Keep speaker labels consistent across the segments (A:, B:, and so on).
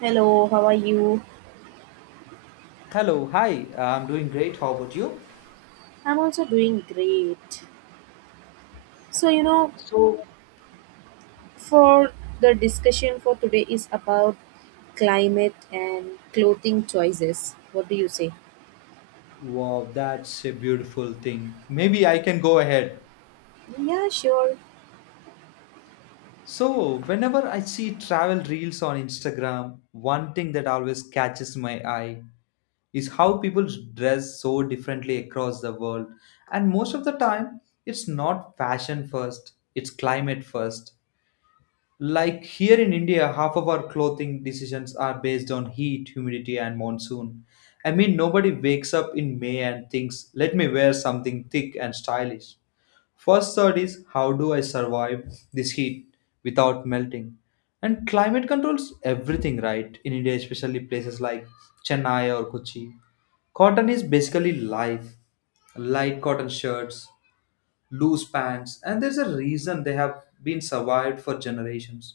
A: Hello, how are you?
B: Hello, hi. I'm doing great. How about you?
A: I'm also doing great. So,
B: So,
A: for the discussion for today is about climate and clothing choices. What do you say?
B: wow, that's a beautiful thing. Maybe I can go ahead.
A: Yeah, sure.
B: So, whenever I see travel reels on Instagram, one thing that always catches my eye is how people dress so differently across the world. And most of the time, it's not fashion first, it's climate first. Like here in India, half of our clothing decisions are based on heat, humidity, and monsoon. I mean, nobody wakes up in May and thinks, let me wear something thick and stylish. First thought is, how do I survive this heat without melting? And climate controls everything, right? In India, especially places like Chennai or Kochi, cotton is basically life. Light cotton shirts, loose pants, and there's a reason they have been survived for generations.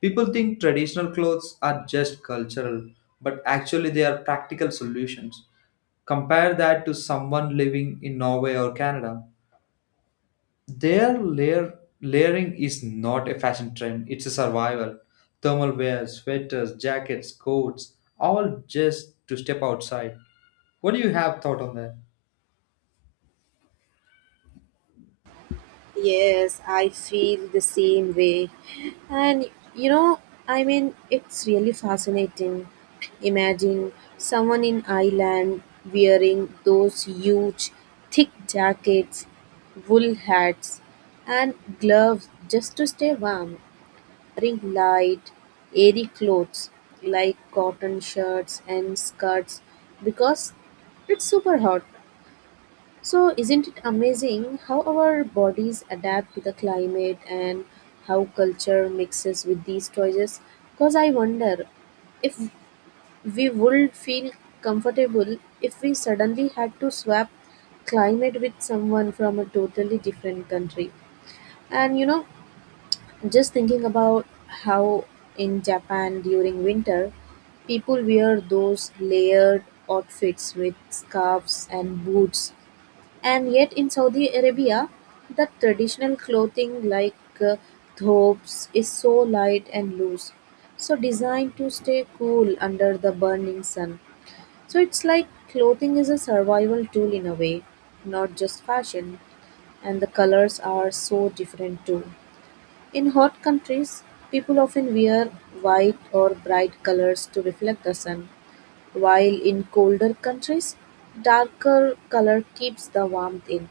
B: People think traditional clothes are just cultural, but actually they are practical solutions. Compare that to someone living in Norway or Canada. Their layering is not a fashion trend, it's a survival. Thermal wear, sweaters, jackets, coats, all just to step outside. What do you have thought on that?
A: Yes, I feel the same way. And you know, it's really fascinating. Imagine someone in Ireland wearing those huge, thick jackets, wool hats, and gloves just to stay warm, wearing light, airy clothes like cotton shirts and skirts because it's super hot. So, isn't it amazing how our bodies adapt to the climate and how culture mixes with these choices? Because I wonder if we would feel comfortable if we suddenly had to swap climate with someone from a totally different country. And just thinking about how in Japan during winter, people wear those layered outfits with scarves and boots and yet in Saudi Arabia, the traditional clothing like uh, thobes is so light and loose, so designed to stay cool under the burning sun. So it's like clothing is a survival tool in a way, not just fashion, and the colors are so different too. In hot countries, people often wear white or bright colors to reflect the sun, while in colder countries, darker color keeps the warmth in.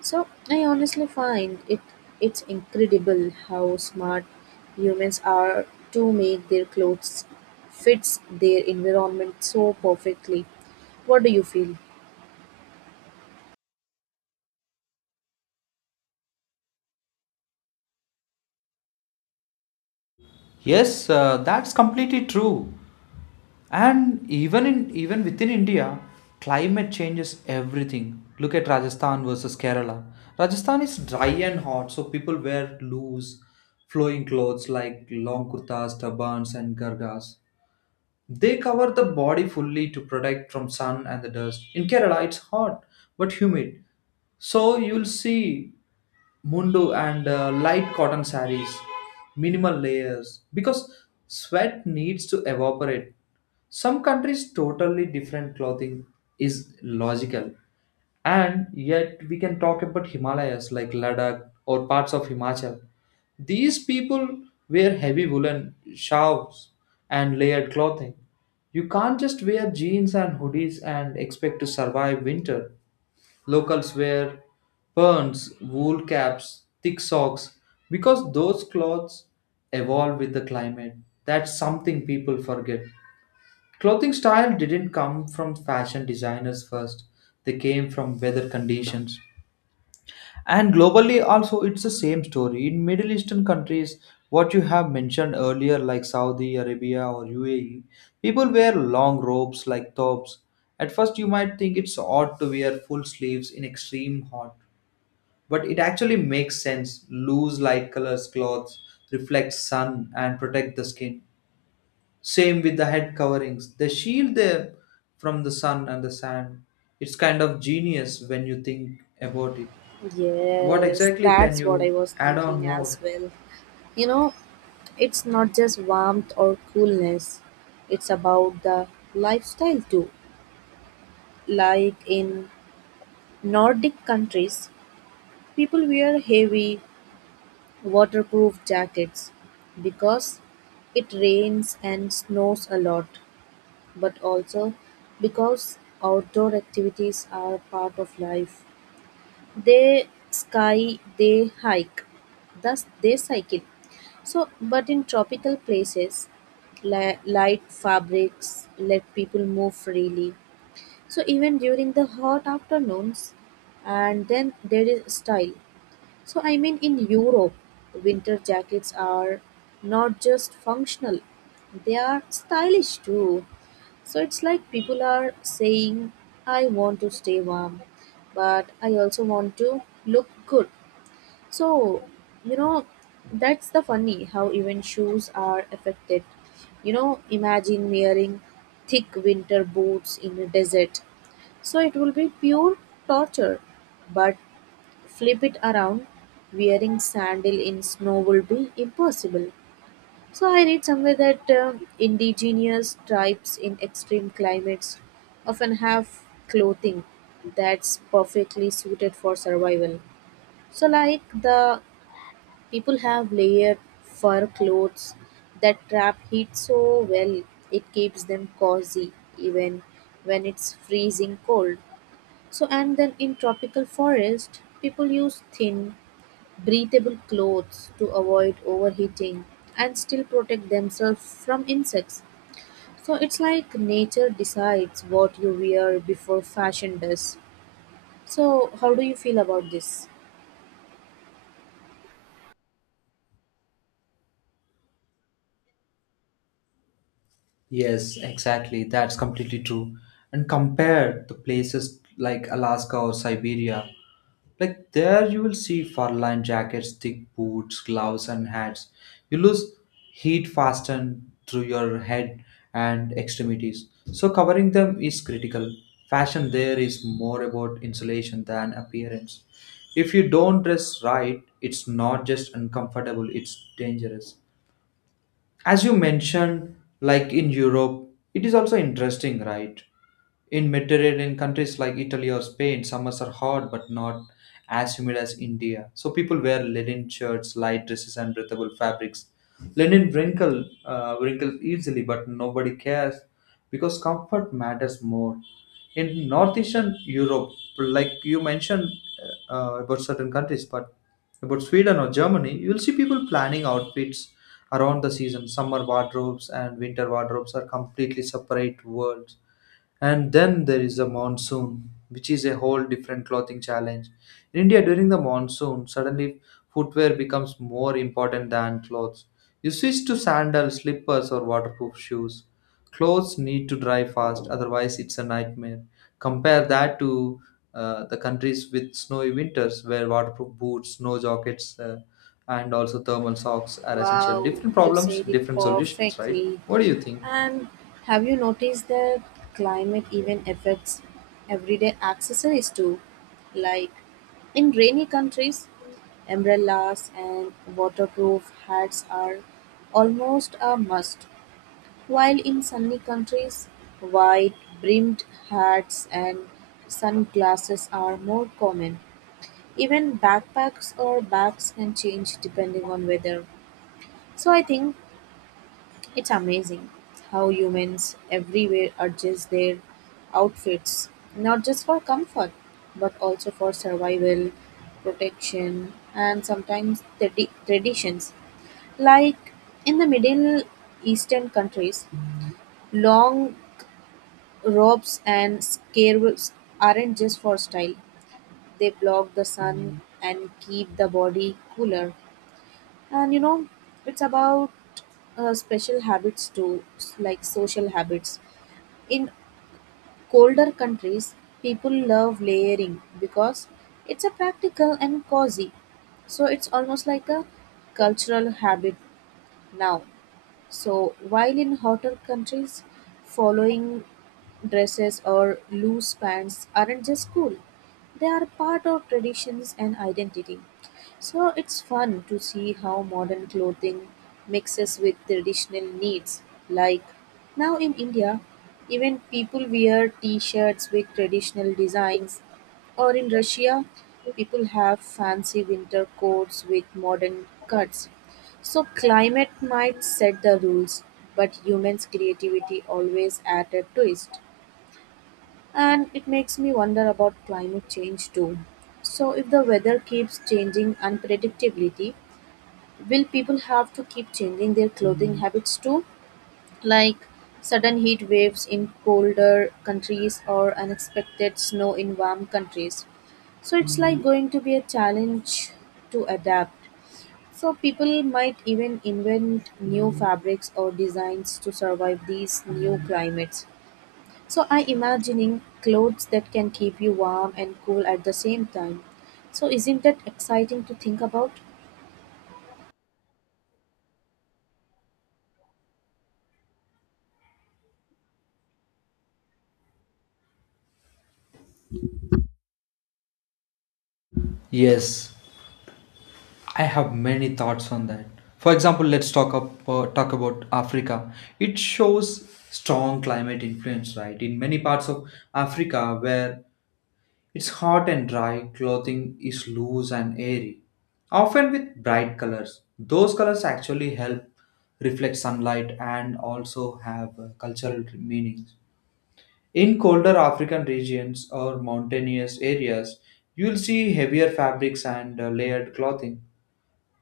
A: So I honestly find it's incredible how smart humans are to make their clothes fits their environment so perfectly. What do you feel?
B: Yes, that's completely true. And even within India, climate changes everything. Look at Rajasthan versus Kerala. Rajasthan is dry and hot, so people wear loose, flowing clothes like long kurtas, turbans, and gargas. They cover the body fully to protect from sun and the dust. In Kerala, it's hot but humid. So you'll see mundu and light cotton saris, minimal layers, because sweat needs to evaporate. Some countries totally different clothing is logical. And yet, we can talk about Himalayas like Ladakh or parts of Himachal. These people wear heavy woolen shawls and layered clothing. You can't just wear jeans and hoodies and expect to survive winter. Locals wear perns, wool caps, thick socks because those clothes evolve with the climate. That's something people forget. Clothing style didn't come from fashion designers first, they came from weather conditions. And globally also it's the same story. In Middle Eastern countries, what you have mentioned earlier like Saudi Arabia or UAE, people wear long robes like tops. At first you might think it's odd to wear full sleeves in extreme hot, but it actually makes sense. Loose light colors clothes reflect sun and protect the skin. Same with the head coverings. They shield them from the sun and the sand. It's kind of genius when you think about it. What
A: Yes,
B: exactly can
A: that's what I
B: you
A: was
B: add on
A: thinking as
B: more?
A: well. You know, it's not just warmth or coolness, it's about the lifestyle too. Like in Nordic countries, people wear heavy, waterproof jackets, because it rains and snows a lot, but also because outdoor activities are part of life. They sky, they hike, thus they cycle. So, but in tropical places, light fabrics let people move freely. So, even during the hot afternoons, and then there is style. So, in Europe, winter jackets are not just functional, they are stylish too. So, it's like people are saying, I want to stay warm, but I also want to look good. So, you know, that's the funny how even shoes are affected. You know, imagine wearing thick winter boots in a desert. So, it will be pure torture. But flip it around wearing sandal in snow will be impossible. So I read somewhere that indigenous tribes in extreme climates often have clothing that's perfectly suited for survival. So like the people have layered fur clothes that trap heat so well, it keeps them cozy even when it's freezing cold. So and then in tropical forest people use thin breathable clothes to avoid overheating and still protect themselves from insects. So it's like nature decides what you wear before fashion does. So, how do you feel about this?
B: Yes, exactly. That's completely true. And compare the places like Alaska or Siberia. Like there you will see fur lined jackets, thick boots, gloves and hats. You lose heat faster through your head and extremities. So covering them is critical. Fashion there is more about insulation than appearance. If you don't dress right, it's not just uncomfortable, it's dangerous. As you mentioned, like in Europe, it is also interesting, right? In Mediterranean countries like Italy or Spain, summers are hot but not as humid as India. So people wear linen shirts, light dresses, and breathable fabrics. Linen wrinkles easily, but nobody cares because comfort matters more. In northeastern Europe, like you mentioned about certain countries, but about Sweden or Germany, you will see people planning outfits around the season. Summer wardrobes and winter wardrobes are completely separate worlds, and then there is the monsoon, which is a whole different clothing challenge. In India, during the monsoon, suddenly footwear becomes more important than clothes. You switch to sandals, slippers, or waterproof shoes. Clothes need to dry fast, otherwise, it's a nightmare. Compare that to the countries with snowy winters where waterproof boots, snow jackets, and also thermal socks are essential.
A: Wow,
B: Different
A: you
B: problems,
A: said it
B: different solutions, right?
A: perfectly.
B: What do you think?
A: And have you noticed that climate even affects everyday accessories too? Like in rainy countries, umbrellas and waterproof hats are almost a must. While in sunny countries, wide-brimmed hats and sunglasses are more common. Even backpacks or bags can change depending on weather. So I think it's amazing how humans everywhere adjust their outfits, not just for comfort, but also for survival, protection, and sometimes traditions. Like in the Middle Eastern countries, long robes and scarves aren't just for style. They block the sun and keep the body cooler. And it's about special habits too, like social habits. In colder countries, people love layering because it's a practical and cozy. So it's almost like a cultural habit now. So, while in hotter countries, following dresses or loose pants aren't just cool, they are part of traditions and identity. So, it's fun to see how modern clothing mixes with traditional needs. Like now in India, even people wear t shirts with traditional designs, or in Russia, people have fancy winter coats with modern cuts. So climate might set the rules, but humans' creativity always add a twist. And it makes me wonder about climate change too. So if the weather keeps changing unpredictability, will people have to keep changing their clothing habits too? Like sudden heat waves in colder countries or unexpected snow in warm countries. So it's like going to be a challenge to adapt. So people might even invent new fabrics or designs to survive these new climates. So I imagining clothes that can keep you warm and cool at the same time. So isn't that exciting to think about?
B: Yes, I have many thoughts on that. For example, let's talk about Africa. It shows strong climate influence, right? In many parts of Africa where it's hot and dry, clothing is loose and airy, often with bright colors. Those colors actually help reflect sunlight and also have cultural meanings. In colder African regions or mountainous areas, you'll see heavier fabrics and layered clothing.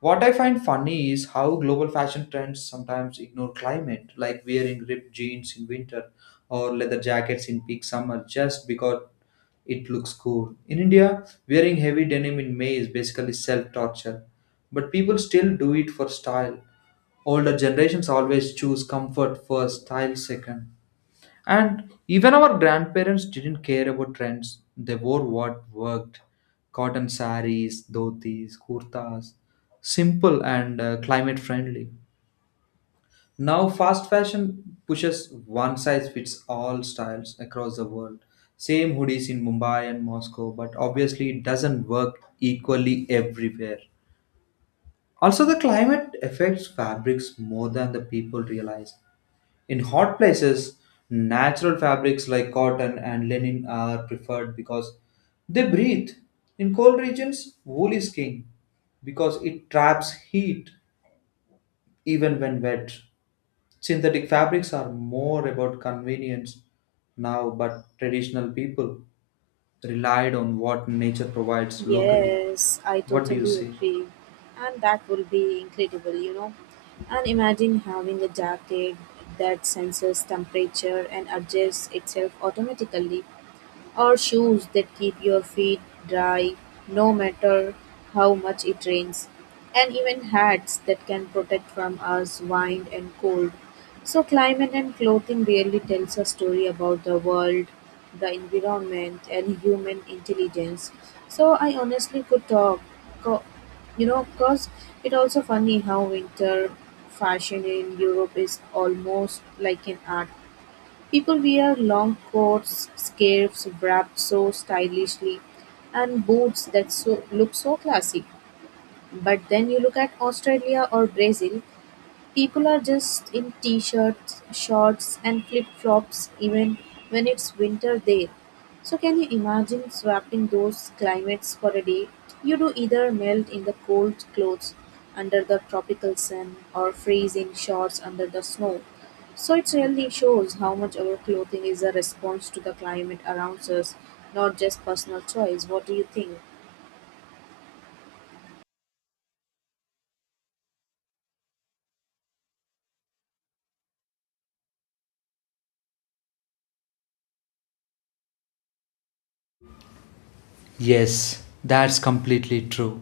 B: What I find funny is how global fashion trends sometimes ignore climate, like wearing ripped jeans in winter or leather jackets in peak summer just because it looks cool. In India, wearing heavy denim in May is basically self torture, but people still do it for style. Older generations always choose comfort first, style second. And even our grandparents didn't care about trends. They wore what worked: cotton saris, dhotis, kurtas, simple and climate friendly. Now, fast fashion pushes one size fits all styles across the world. Same hoodies in Mumbai and Moscow, but obviously it doesn't work equally everywhere. Also, the climate affects fabrics more than the people realize. In hot places, natural fabrics like cotton and linen are preferred because they breathe. In cold regions, wool is king because it traps heat even when wet. Synthetic fabrics are more about convenience now, but traditional people relied on what nature provides locally.
A: Yes, I
B: What do you
A: totally
B: say?
A: agree. And that will be incredible, you know. And imagine having a jacket that senses temperature and adjusts itself automatically. Or shoes that keep your feet dry no matter how much it rains. And even hats that can protect from us wind and cold. So climate and clothing really tells a story about the world, the environment and human intelligence. So I honestly could co- because it also funny how winter fashion in Europe is almost like an art. People wear long coats, scarves wrapped so stylishly, and boots that so, look so classy. But then you look at Australia or Brazil, people are just in t-shirts, shorts and flip-flops even when it's winter there. So can you imagine swapping those climates for a day? You do either melt in the cold clothes under the tropical sun or freeze in shorts under the snow. So it really shows how much our clothing is a response to the climate around us, not just personal choice. What do you think?
B: Yes, that's completely true.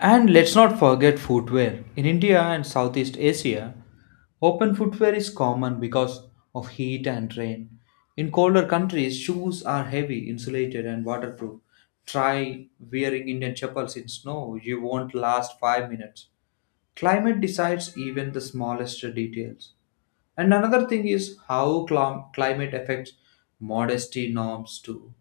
B: And let's not forget footwear. In India and Southeast Asia, open footwear is common because of heat and rain. In colder countries, shoes are heavy, insulated, and waterproof. Try wearing Indian chapels in snow, you won't last 5 minutes. Climate decides even the smallest details. And another thing is how climate affects modesty norms too.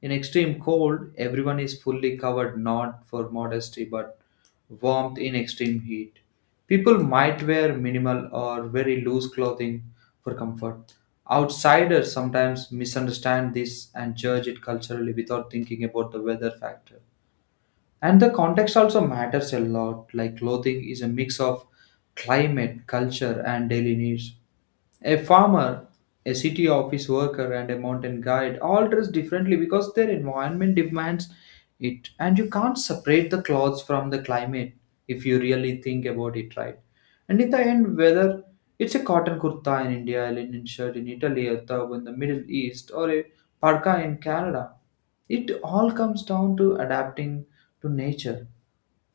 B: In extreme cold, everyone is fully covered not for modesty but warmth. In extreme heat, people might wear minimal or very loose clothing for comfort. Outsiders sometimes misunderstand this and judge it culturally without thinking about the weather factor. And the context also matters a lot, like clothing is a mix of climate, culture, and daily needs. A farmer, a city office worker, and a mountain guide all dress differently because their environment demands it, and you can't separate the clothes from the climate if you really think about it, right. And in the end, whether it's a cotton kurta in India, a linen shirt in Italy, a tub in the Middle East, or a parka in Canada, it all comes down to adapting to nature.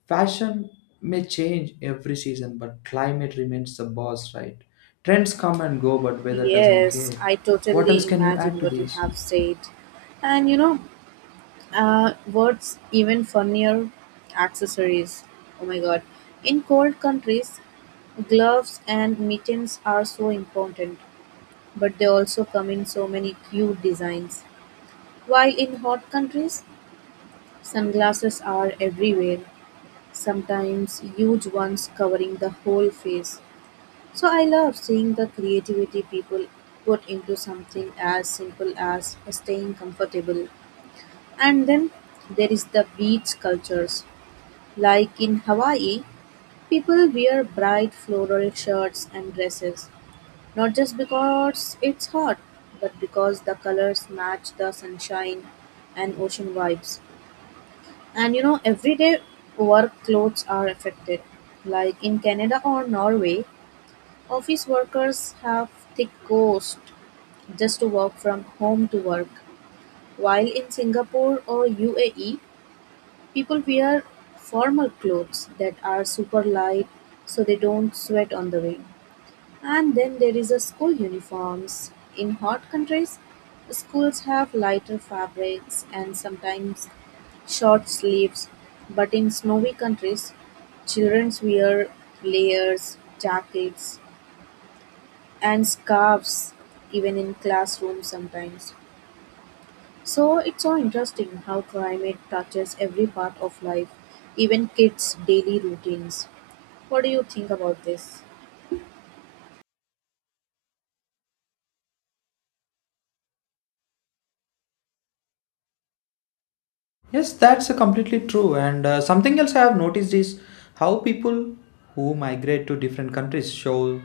B: Fashion may change every season, but climate remains the boss, right? Trends come and go, but weather doesn't care.
A: Yes, I
B: What else
A: totally
B: can you add
A: imagine
B: to
A: what you
B: these?
A: have said. And you know, what's even funnier? Accessories. Oh my god. In cold countries, gloves and mittens are so important, but they also come in so many cute designs. While in hot countries, sunglasses are everywhere, sometimes huge ones covering the whole face. So I love seeing the creativity people put into something as simple as staying comfortable. And then there is the beach cultures. Like in Hawaii, people wear bright floral shirts and dresses, not just because it's hot, but because the colors match the sunshine and ocean vibes. And you know, everyday work clothes are affected. Like in Canada or Norway, office workers have thick coats just to work from home to work, while in Singapore or UAE, people wear formal clothes that are super light so they don't sweat on the way. And then there is a school uniforms. In hot countries, schools have lighter fabrics and sometimes short sleeves, but in snowy countries, children wear layers, jackets, and scarves even in classrooms sometimes. So it's so interesting how climate touches every part of life, even kids' daily routines. What do you think about this?
B: Yes, that's completely true. And something else I have noticed is how people who migrate to different countries show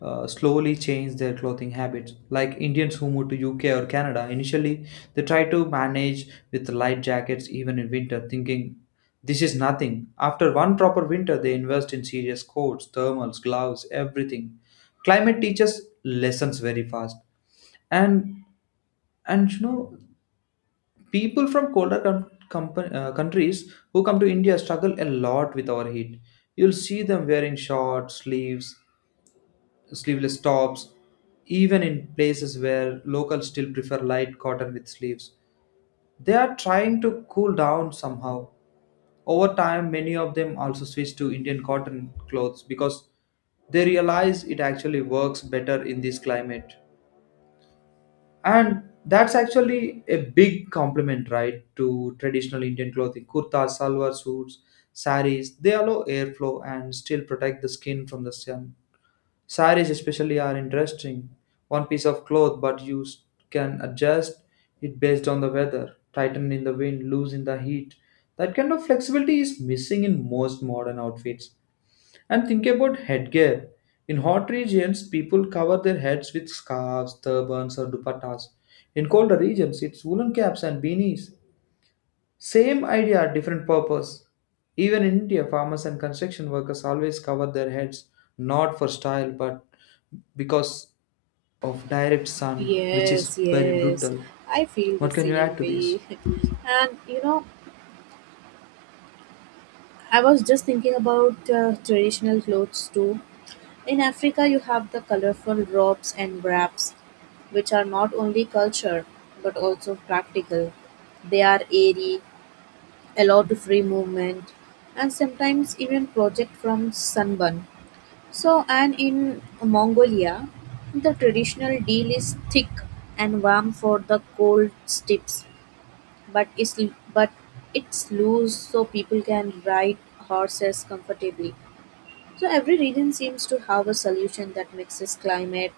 B: slowly change their clothing habits. Like Indians who move to UK or Canada, initially they try to manage with light jackets even in winter, thinking this is nothing. After one proper winter, they invest in serious coats, thermals, gloves, everything. Climate teaches lessons very fast. And and you know, people from colder countries who come to India struggle a lot with our heat. You'll see them wearing short sleeves, sleeveless tops, even in places where locals still prefer light cotton with sleeves. They are trying to cool down somehow. Over time, many of them also switch to Indian cotton clothes because they realize it actually works better in this climate. And that's actually a big compliment, right, to traditional Indian clothing. Kurtas, salwar suits, saris, they allow airflow and still protect the skin from the sun. Saris especially are interesting. One piece of cloth, but you can adjust it based on the weather, tighten in the wind, loose in the heat. That kind of flexibility is missing in most modern outfits. And think about headgear. In hot regions, people cover their heads with scarves, turbans, or dupattas. In colder regions, it's woolen caps and beanies. Same idea, different purpose. Even in India, farmers and construction workers always cover their heads, not for style, but because of direct sun, which
A: Yes,
B: is very
A: yes.
B: brutal.
A: I feel the
B: What can you
A: same
B: add to this?
A: way. And you know, I was just thinking about traditional clothes too. In Africa, you have the colorful robes and wraps, which are not only culture but also practical. They are airy, allowed free movement and sometimes even project from sunburn. So, and in Mongolia, the traditional deal is thick and warm for the cold steppes, but is but it's loose so people can ride horses comfortably. So every region seems to have a solution that mixes climate,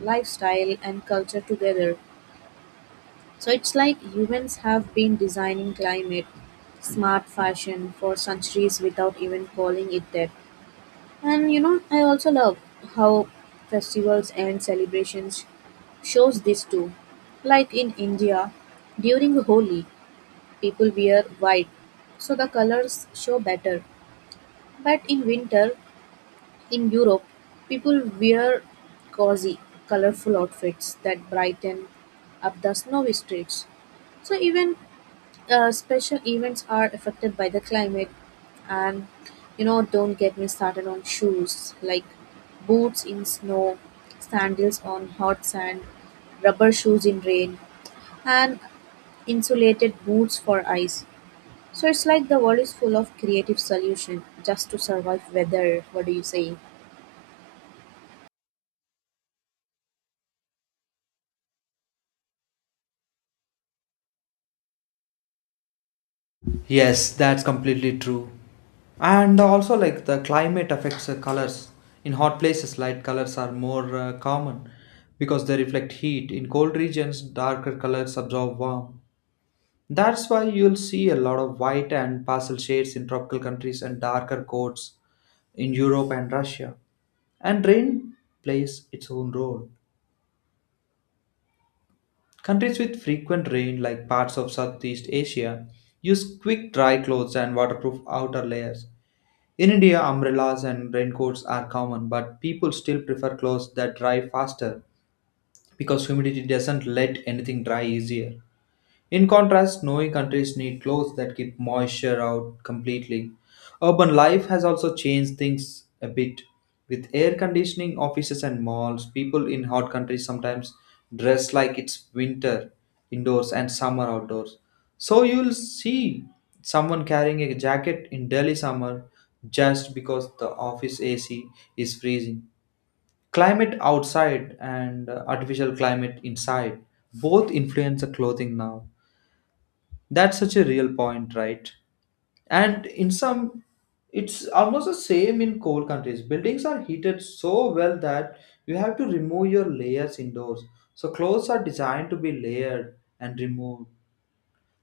A: lifestyle, and culture together. So it's like humans have been designing climate smart fashion for centuries without even calling it that. And you know, I also love how festivals and celebrations shows this too. Like in India, during Holi, people wear white, so the colors show better. But in winter, in Europe, people wear cozy, colorful outfits that brighten up the snowy streets. So even special events are affected by the climate, and you know, don't get me started on shoes like boots in snow, sandals on hot sand, rubber shoes in rain, and insulated boots for ice. So it's like the world is full of creative solutions just to survive weather. What do you say?
B: Yes, that's completely true. And also, like the climate affects the colors. In hot places, light colors are more common because they reflect heat. In cold regions, darker colors absorb warmth. That's why you'll see a lot of white and pastel shades in tropical countries and darker coats in Europe and Russia. And rain plays its own role. Countries with frequent rain, like parts of Southeast Asia, use quick dry clothes and waterproof outer layers. In India, umbrellas and raincoats are common, but people still prefer clothes that dry faster because humidity doesn't let anything dry easier. In contrast, snowy countries need clothes that keep moisture out completely. Urban life has also changed things a bit. With air conditioning, offices, and malls, people in hot countries sometimes dress like it's winter indoors and summer outdoors. So you'll see someone carrying a jacket in Delhi summer just because the office AC is freezing. Climate outside and artificial climate inside both influence the clothing now. That's such a real point, right? And in some, it's almost the same in cold countries. Buildings are heated so well that you have to remove your layers indoors. So clothes are designed to be layered and removed.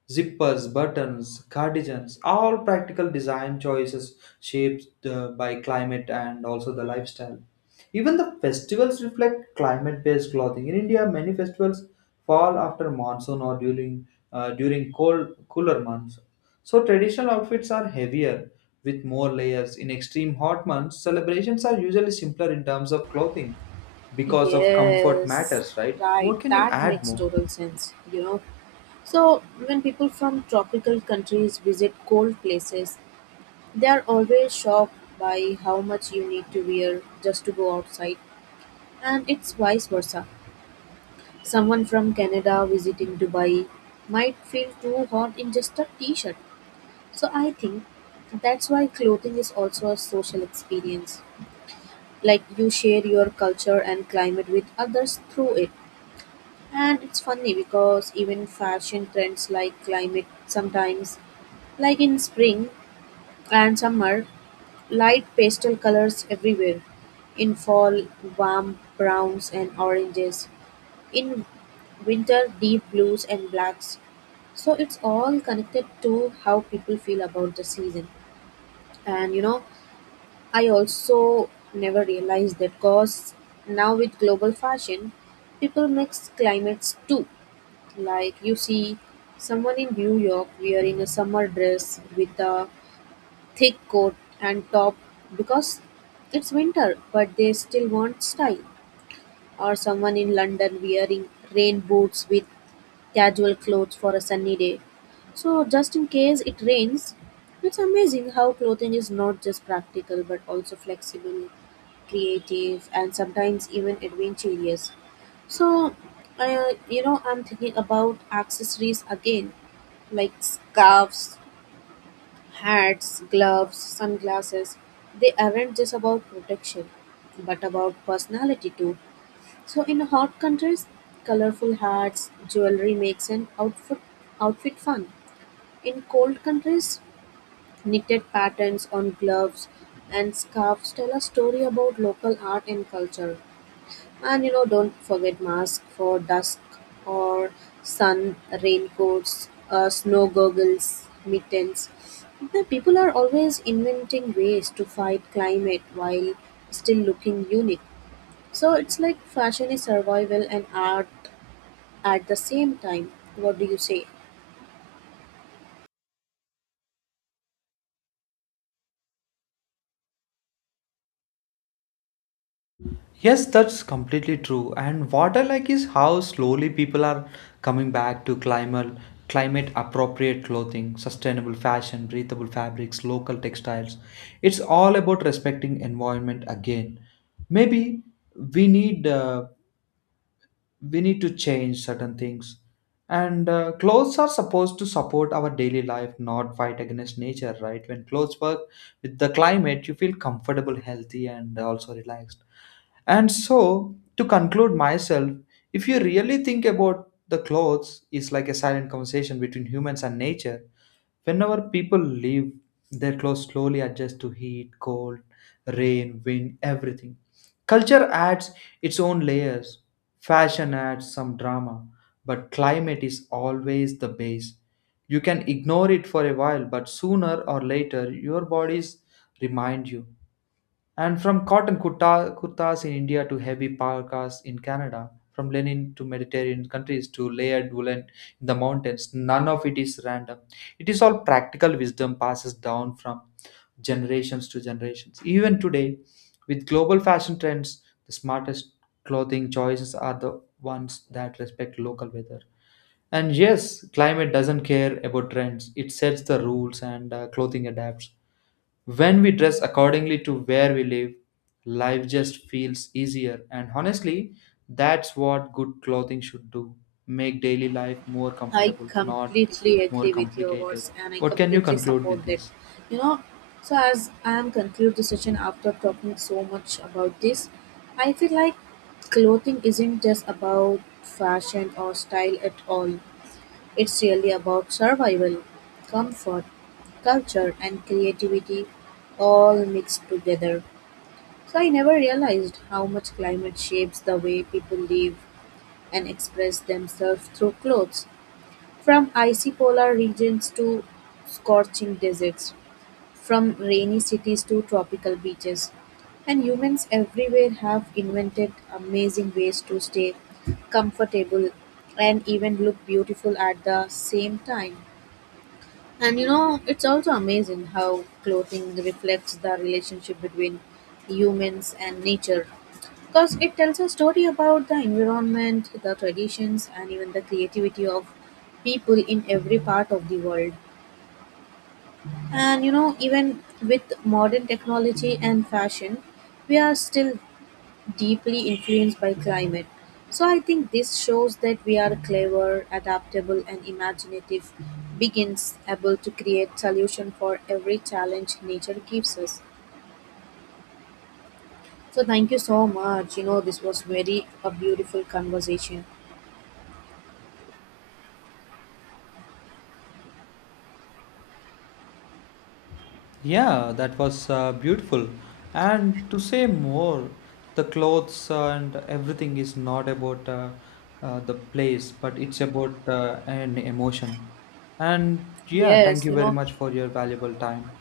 B: Zippers, buttons, cardigans, all practical design choices shaped by climate and also the lifestyle. Even the festivals reflect climate based clothing. In India, many festivals fall after monsoon or during during cold cooler months. So traditional outfits are heavier with more layers. In extreme hot months, celebrations are usually simpler in terms of clothing because of comfort
A: Yes,
B: matters, right?
A: right.
B: What can you
A: That
B: add
A: makes
B: more?
A: total sense, you know. So, when people from tropical countries visit cold places, they're always shocked by how much you need to wear just to go outside, and it's vice versa. Someone from Canada visiting Dubai might feel too hot in just a t shirt. So I think that's why clothing is also a social experience. Like you share your culture and climate with others through it. And it's funny because even fashion trends like climate sometimes, like in spring and summer, light pastel colors everywhere; in fall, warm browns and oranges; in winter, deep blues and blacks. So it's all connected to how people feel about the season. And you know, I also never realized that because now with global fashion, people mix climates too. Like you see someone in New York wearing a summer dress with a thick coat and top because it's winter, but they still want style. Or someone in London wearing rain boots with casual clothes for a sunny day. So, just in case it rains, it's amazing how clothing is not just practical but also flexible, creative, and sometimes even adventurous. So, you know, I'm thinking about accessories again, like scarves, hats, gloves, sunglasses, they aren't just about protection, but about personality too. So in hot countries, colorful hats, jewelry makes an outfit fun. In cold countries, knitted patterns on gloves and scarves tell a story about local art and culture. And you know, don't forget mask for dusk or sun, raincoats, snow goggles, mittens. The people are always inventing ways to fight climate while still looking unique. So it's like fashion is survival and art at the same time. What do you say?
B: Yes, that's completely true. And what I like is how slowly people are coming back to climate appropriate clothing, sustainable fashion, breathable fabrics, local textiles. It's all about respecting environment again. Maybe we need uh, we need to change certain things, and clothes are supposed to support our daily life, not fight against nature, right? When clothes work with the climate, you feel comfortable, healthy, and also relaxed. And so, to conclude myself, if you really think about, the clothes is like a silent conversation between humans and nature. Whenever people leave, their clothes slowly adjust to heat, cold, rain, wind, everything. Culture adds its own layers. Fashion adds some drama, but climate is always the base. You can ignore it for a while, but sooner or later, your bodies remind you. And from kurtas in India to heavy parkas in Canada, from linen to Mediterranean countries to layered woolen in the mountains, none of it is random. It is all practical wisdom passes down from generations to generations. Even today, with global fashion trends, the smartest clothing choices are the ones that respect local weather. And yes, climate doesn't care about trends. It sets the rules and clothing adapts. When we dress accordingly to where we live, life just feels easier. And honestly, that's what good clothing should do, make daily life more
A: I
B: comfortable, not
A: completely
B: more
A: agree with your
B: complicated.
A: words and I
B: What can you
A: completely
B: conclude with
A: support that.
B: this?
A: You know, so as I am conclude the session after talking so much about this, I feel like clothing isn't just about fashion or style at all. It's really about survival, comfort, culture and creativity all mixed together. So I never realized how much climate shapes the way people live and express themselves through clothes. From icy polar regions to scorching deserts, from rainy cities to tropical beaches, and humans everywhere have invented amazing ways to stay comfortable and even look beautiful at the same time. And you know, it's also amazing how clothing reflects the relationship between humans and nature. Because it tells a story about the environment, the traditions, and even the creativity of people in every part of the world. And you know, even with modern technology and fashion, we are still deeply influenced by climate. So I think this shows that we are clever, adaptable, and imaginative beings able to create solution for every challenge nature gives us. So thank you so much. You know, this was very a beautiful conversation.
B: Yeah, that was beautiful. And to say more, the clothes and everything is not about the place, but it's about an emotion. And yeah, thank
A: Yes,
B: you
A: you
B: very
A: know,
B: much for your valuable time.